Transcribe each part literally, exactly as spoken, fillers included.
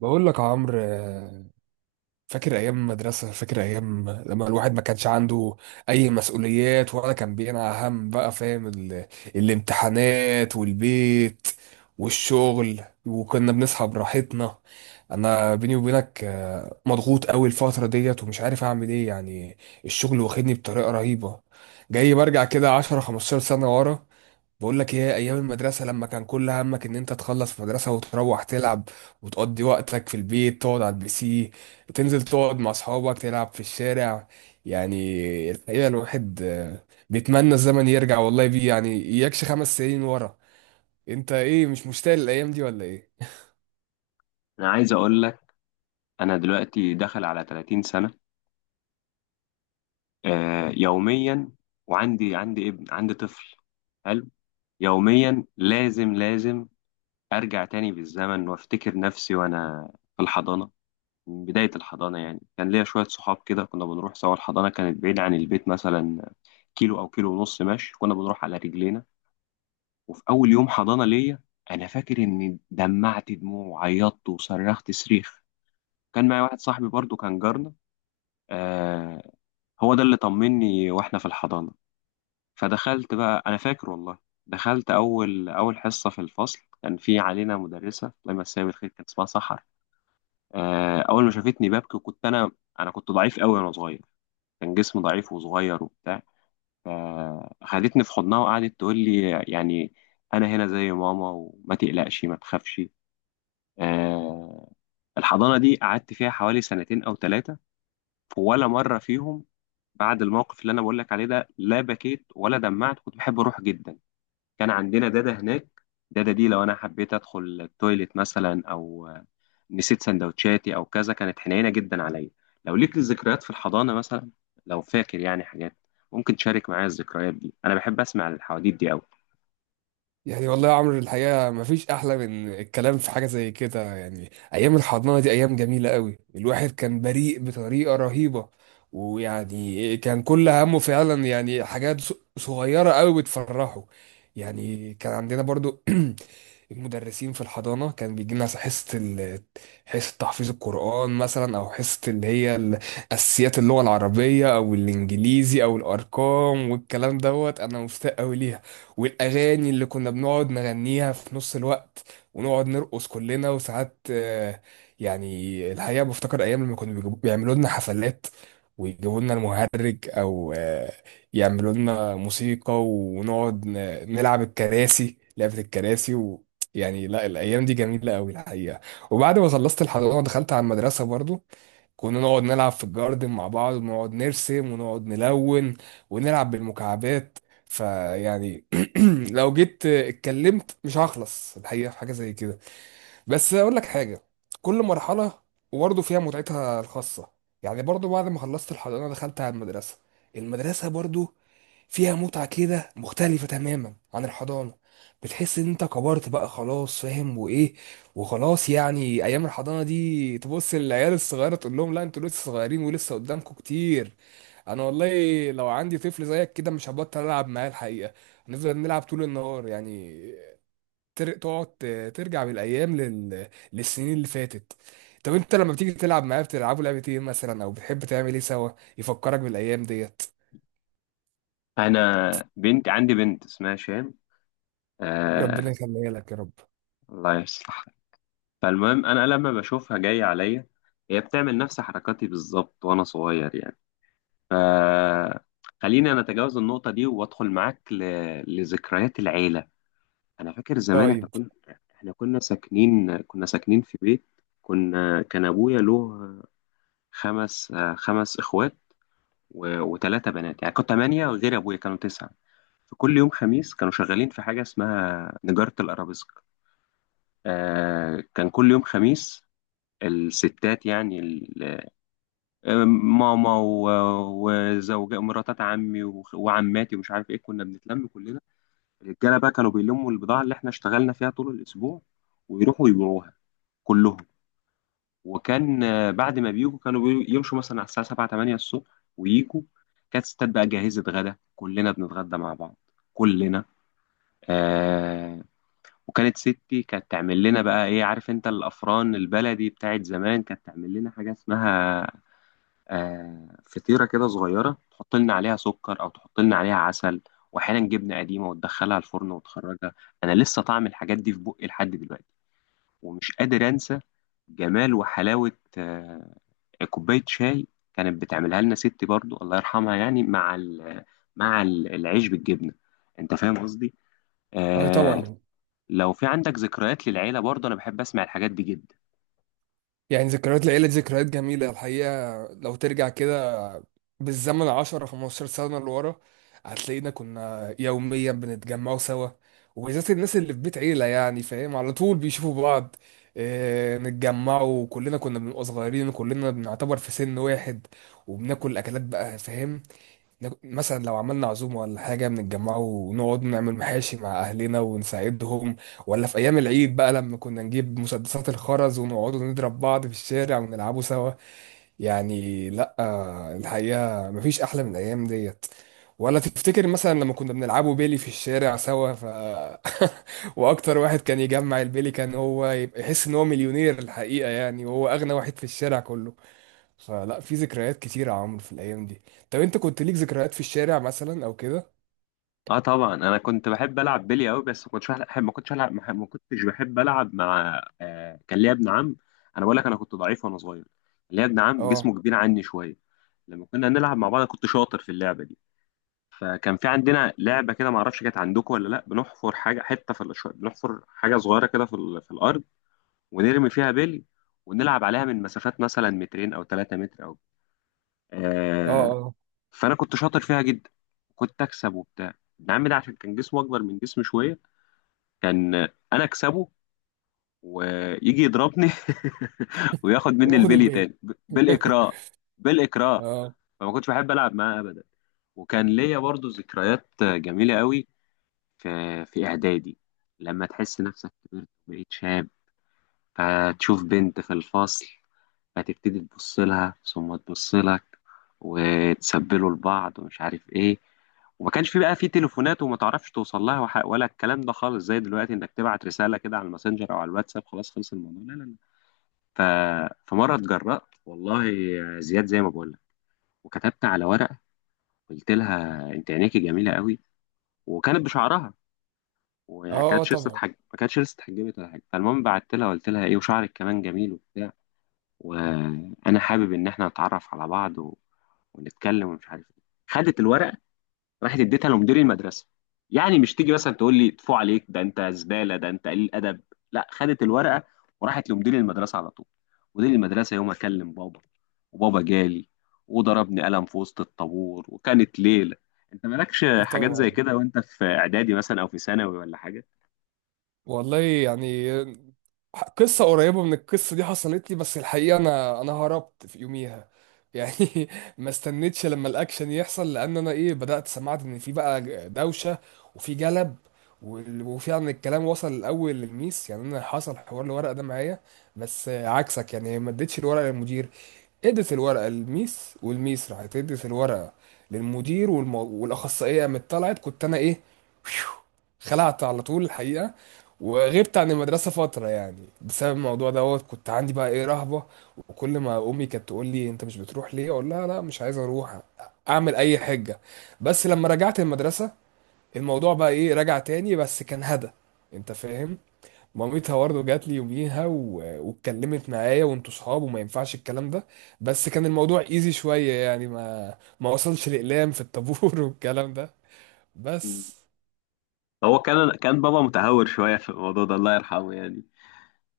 بقول لك يا عمرو، آه، فاكر ايام المدرسه، فاكر ايام لما الواحد ما كانش عنده اي مسؤوليات ولا كان بينا هم؟ بقى فاهم ال... الامتحانات والبيت والشغل، وكنا بنصحى براحتنا. انا بيني وبينك، آه، مضغوط قوي الفتره ديت ومش عارف اعمل ايه، يعني الشغل واخدني بطريقه رهيبه. جاي برجع كده عشرة خمسة عشر سنه ورا. بقول لك ايه؟ ايام المدرسه لما كان كل همك ان انت تخلص مدرسه وتروح تلعب، وتقضي وقتك في البيت، تقعد على البي سي، تنزل تقعد مع اصحابك تلعب في الشارع. يعني الحقيقه الواحد آه، بيتمنى الزمن يرجع، والله بيه يعني اياكش خمس سنين ورا. انت ايه، مش مشتاق للايام دي ولا ايه؟ انا عايز اقول لك. انا دلوقتي داخل على ثلاثين سنه، آه، يوميا وعندي عندي ابن، عندي طفل حلو. يوميا لازم لازم ارجع تاني بالزمن وافتكر نفسي وانا في الحضانه. من بدايه الحضانه يعني كان ليا شويه صحاب كده، كنا بنروح سوا. الحضانه كانت بعيده عن البيت، مثلا كيلو او كيلو ونص ماشي، كنا بنروح على رجلينا. وفي اول يوم حضانه ليا انا فاكر اني دمعت دموع وعيطت وصرخت صريخ. كان معايا واحد صاحبي برضو كان جارنا، آه، هو ده اللي طمني واحنا في الحضانة. فدخلت بقى، انا فاكر والله، دخلت اول اول حصة في الفصل. كان في علينا مدرسة، الله يمسيها بالخير، كانت اسمها سحر. آه، اول ما شافتني ببكي، وكنت انا انا كنت ضعيف قوي وانا صغير، كان جسمي ضعيف وصغير وبتاع. فخدتني في حضنها وقعدت تقول لي يعني انا هنا زي ماما، وما تقلقش ما تخافش. آه، الحضانة دي قعدت فيها حوالي سنتين او ثلاثة. ولا مرة فيهم، بعد الموقف اللي أنا بقول لك عليه ده، لا بكيت ولا دمعت، كنت بحب أروح جدا. كان عندنا دادا هناك، دادا دي لو أنا حبيت أدخل التويليت مثلا، أو آه، نسيت سندوتشاتي أو كذا، كانت حنينة جدا عليا. لو ليك ذكريات في الحضانة مثلا، لو فاكر يعني حاجات، ممكن تشارك معايا الذكريات دي. أنا بحب أسمع الحواديت دي أوي. يعني والله يا عمرو، الحقيقة مفيش أحلى من الكلام في حاجة زي كده. يعني أيام الحضانة دي أيام جميلة قوي، الواحد كان بريء بطريقة رهيبة. ويعني كان كل همه فعلا يعني حاجات ص- صغيرة قوي بتفرحه. يعني كان عندنا برضو المدرسين في الحضانة كان بيجي لنا حصة ال... حصة تحفيظ القرآن مثلا، أو حصة اللي هي ال- أساسيات اللغة العربية أو الإنجليزي أو الأرقام والكلام دوت. أنا مشتاق أوي ليها، والأغاني اللي كنا بنقعد نغنيها في نص الوقت، ونقعد نرقص كلنا. وساعات آه، يعني الحقيقة بفتكر أيام لما كانوا بيجيبوا- بيعملوا لنا حفلات، ويجيبوا لنا المهرج، أو آه، يعملوا لنا موسيقى، ونقعد ن- نلعب الكراسي، لعبة الكراسي. يعني لا، الايام دي جميله قوي الحقيقه. وبعد ما خلصت الحضانه دخلت على المدرسه برضو، كنا نقعد نلعب في الجاردن مع بعض، ونقعد نرسم، ونقعد نلون، ونلعب بالمكعبات. فيعني لو جيت اتكلمت مش هخلص الحقيقه في حاجه زي كده. بس اقول لك حاجه، كل مرحله وبرضه فيها متعتها الخاصه. يعني برضه بعد ما خلصت الحضانه دخلت على المدرسه، المدرسه برضه فيها متعه كده مختلفه تماما عن الحضانه. بتحس ان انت كبرت بقى خلاص، فاهم وايه. وخلاص يعني ايام الحضانه دي تبص للعيال الصغيره تقول لهم لا، انتوا لسه صغيرين ولسه قدامكم كتير. انا والله لو عندي طفل زيك كده مش هبطل العب معاه الحقيقه، هنفضل نلعب طول النهار يعني. تر- تقعد ت- ترجع بالايام لل... للسنين اللي فاتت. طب انت لما بتيجي تلعب معاه بتلعبوا لعبة ايه مثلا، او بتحب تعمل ايه سوا يفكرك بالايام ديت؟ أنا بنت، عندي بنت اسمها شام. ربنا آه، يخليها لك يا رب. الله يصلحها. فالمهم انا لما بشوفها جايه عليا، هي بتعمل نفس حركاتي بالظبط وانا صغير يعني. ف، خليني انا اتجاوز النقطه دي وادخل معاك ل، لذكريات العيله. انا فاكر زمان طيب. احنا كنا احنا كنا ساكنين كنا ساكنين في بيت. كنا كان ابويا له خمس خمس اخوات، و... وثلاثه بنات، يعني كنت ثمانيه غير ابويا كانوا تسعه. فكل يوم خميس كانوا شغالين في حاجة اسمها نجارة الأرابيسك. آه، كان كل يوم خميس الستات يعني، ماما و- وزوجة مراتات عمي، وخ- وعماتي، ومش عارف ايه، كنا بنتلم كلنا. الرجاله بقى كانوا بيلموا البضاعه اللي احنا اشتغلنا فيها طول الاسبوع، ويروحوا يبيعوها كلهم. وكان، آه، بعد ما بيجوا كانوا بي- يمشوا مثلا على الساعه سبعة تمانية الصبح ويجوا. كانت ستات بقى جاهزه غدا، كلنا بنتغدى مع بعض كلنا. آه، وكانت ستي كانت تعمل لنا بقى ايه، عارف انت الافران البلدي بتاعت زمان، كانت تعمل لنا حاجه اسمها، آه، فطيرة كده صغيرة، تحط لنا عليها سكر أو تحط لنا عليها عسل، وأحيانا جبنة قديمة، وتدخلها الفرن وتخرجها. أنا لسه طعم الحاجات دي في بقي لحد دلوقتي، ومش قادر أنسى جمال وحلاوة، آه، كوباية شاي كانت بتعملها لنا ستي برضو، الله يرحمها، يعني مع ال- مع ال- العيش بالجبنة. أنت فاهم قصدي؟ اه، آه. طبعا. لو في عندك ذكريات للعيلة برضو، أنا بحب أسمع الحاجات دي جدا. يعني ذكريات العيلة دي ذكريات جميلة الحقيقة. لو ترجع كده بالزمن عشر خمسة عشر سنة لورا، هتلاقينا كنا يوميا بنتجمعوا سوا، وبالذات الناس اللي في بيت عيلة يعني فاهم، على طول بيشوفوا بعض. آه، نتجمعوا كلنا كنا بنبقى صغيرين، وكلنا بنعتبر في سن واحد، وبناكل أكلات بقى فاهم. ناك- مثلا لو عملنا عزومة ولا حاجة بنتجمعوا ونقعد نعمل محاشي مع أهلنا ونساعدهم. ولا في أيام العيد بقى لما كنا نجيب مسدسات الخرز ونقعدوا نضرب بعض في الشارع ونلعبوا سوا. يعني لا، الحقيقة مفيش أحلى من الأيام ديت. ولا تفتكر مثلا لما كنا بنلعبوا بيلي في الشارع سوا؟ ف وأكتر واحد كان يجمع البيلي كان هو يبقى يحس إن هو مليونير الحقيقة، يعني وهو أغنى واحد في الشارع كله. فلا، في ذكريات كتيرة يا عمرو في الأيام دي. طب أنت كنت ليك ذكريات في الشارع مثلا أو كده؟ اه طبعا انا كنت بحب العب بلي قوي، بس ما كنتش بحب ما كنتش العب ما كنتش بحب العب مع، آه، كان ليا ابن عم. انا بقول لك انا كنت ضعيف وانا صغير. كان ليا ابن عم أه، جسمه كبير عني شويه. لما كنا نلعب مع بعض أنا كنت شاطر في اللعبه دي. فكان في عندنا لعبه كده، ما اعرفش كانت عندكم ولا لا، بنحفر حاجه حته في الش- بنحفر حاجه صغيره كده في, ال- في الارض، ونرمي فيها بلي، ونلعب عليها من مسافات مثلا مترين او ثلاثة متر او، أه، آه، أه. فانا كنت شاطر فيها جدا، كنت اكسب وبتاع. ابن عمي ده عشان كان جسمه اكبر من جسمي شويه، كان انا اكسبه، ويجي يضربني وياخد مني وناخد البلي البيلي. تاني ب- بالاكراه. بالاكراه. اه، فما كنتش بحب العب معاه ابدا. وكان ليا برضو ذكريات جميله قوي في، في اعدادي. لما تحس نفسك كبرت وبقيت شاب، فتشوف بنت في الفصل، فتبتدي تبص لها ثم تبص لك، وتسبلوا لبعض، ومش عارف ايه. وما كانش في بقى في تليفونات، وما تعرفش توصل لها وح- ولا الكلام ده خالص زي دلوقتي، انك تبعت رسالة كده على الماسنجر او على الواتساب، خلاص، خلص الموضوع. لا لا لا. ف... فمرة اتجرأت، والله يا زياد زي ما بقول لك، وكتبت على ورقة، قلت لها انت عينيكي جميلة قوي. وكانت بشعرها، اه. وما آه كانتش لسه طبعا. اتحج- ما كانتش لسه اتحجبت ولا حاجة. فالمهم بعت لها، قلت لها ايه، وشعرك كمان جميل وبتاع، وانا حابب ان احنا نتعرف على بعض و، ونتكلم، ومش عارف ايه. خدت الورقه، راحت اديتها لمدير المدرسه. يعني مش تيجي مثلا تقول لي ادفع عليك ده، انت زباله، ده انت قليل ادب. لا، خدت الورقه وراحت لمدير المدرسه على طول. مدير المدرسه يوم اكلم بابا، وبابا جالي وضربني قلم في وسط الطابور، وكانت ليله. انت مالكش آه حاجات زي طبعا، كده وانت في اعدادي مثلا او في ثانوي ولا حاجه؟ والله يعني ح- قصة قريبة من القصة دي حصلت لي. بس الحقيقة أنا أنا هربت في يوميها يعني. ما استنيتش لما الأكشن يحصل، لأن أنا إيه، بدأت سمعت إن في بقى دوشة، وفي جلب وال- وفعلا الكلام وصل الأول للميس. يعني أنا حصل حوار الورقة ده معايا، بس عكسك. يعني ما اديتش الورقة للمدير، ادت الورقة للميس، والميس راحت ادت الورقة للمدير، والم... والأخصائية قامت طلعت. كنت أنا إيه، خلعت على طول الحقيقة. وغبت عن المدرسة فترة يعني بسبب الموضوع دوت، كنت عندي بقى ايه، رهبة. وكل ما امي كانت تقول لي انت مش بتروح ليه، اقول لها لا مش عايز اروح، اعمل اي حجة. بس لما رجعت المدرسة الموضوع بقى ايه، رجع تاني بس كان هدى، انت فاهم. مامتها برضه جات لي يوميها و... واتكلمت معايا، وانتوا صحاب وما ينفعش الكلام ده. بس كان الموضوع ايزي شوية، يعني ما ما وصلش لإقلام في الطابور والكلام ده مم. بس. هو كان، كان بابا متهور شويه في الموضوع ده، الله يرحمه يعني.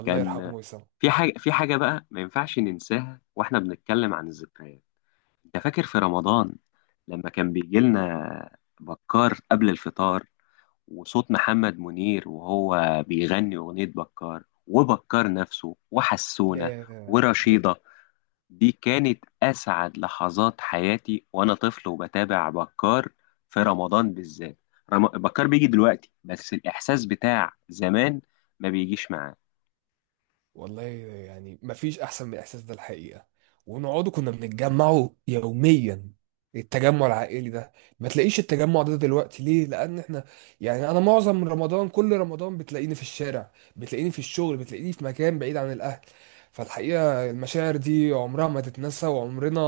الله كان يرحمه ويسامحه. في حاجة، في حاجة بقى ما ينفعش ننساها واحنا بنتكلم عن الذكريات. انت فاكر في رمضان لما كان بيجي لنا بكار قبل الفطار، وصوت محمد منير وهو بيغني أغنية بكار، وبكار نفسه، وحسونة، ياه ياه. ورشيدة، دي كانت أسعد لحظات حياتي، وأنا طفل وبتابع بكار في رمضان بالذات. رم... بكار بيجي دلوقتي بس الإحساس بتاع زمان ما بيجيش معاه. والله يعني مفيش احسن من الاحساس ده الحقيقه. ونقعدوا كنا بنتجمعوا يوميا، التجمع العائلي ده ما تلاقيش التجمع ده دلوقتي. ليه؟ لان احنا يعني انا معظم رمضان، كل رمضان بتلاقيني في الشارع، بتلاقيني في الشغل، بتلاقيني في مكان بعيد عن الاهل. فالحقيقه المشاعر دي عمرها ما تتنسى، وعمرنا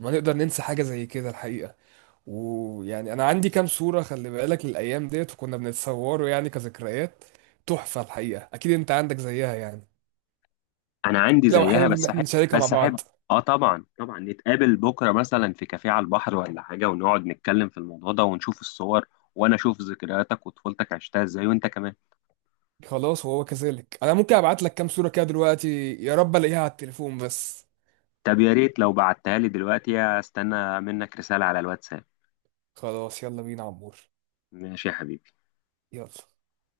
ما نقدر ننسى حاجه زي كده الحقيقه. ويعني انا عندي كام صوره، خلي بالك، للايام ديت وكنا بنتصوروا يعني كذكريات تحفة الحقيقة. أكيد أنت عندك زيها يعني، انا عندي لو زيها، حابب إن بس إحنا احب، نشاركها مع بس احب. بعض. اه طبعا طبعا. نتقابل بكره مثلا في كافيه على البحر ولا حاجه، ونقعد نتكلم في الموضوع ده ونشوف الصور، وانا اشوف ذكرياتك وطفولتك عشتها ازاي، وانت كمان. خلاص، وهو كذلك. أنا ممكن أبعت لك كام صورة كده دلوقتي، يا رب ألاقيها على التليفون بس. طب يا ريت لو بعتها لي دلوقتي، استنى منك رساله على الواتساب. خلاص يلا بينا يا عمور. ماشي يا حبيبي. يلا.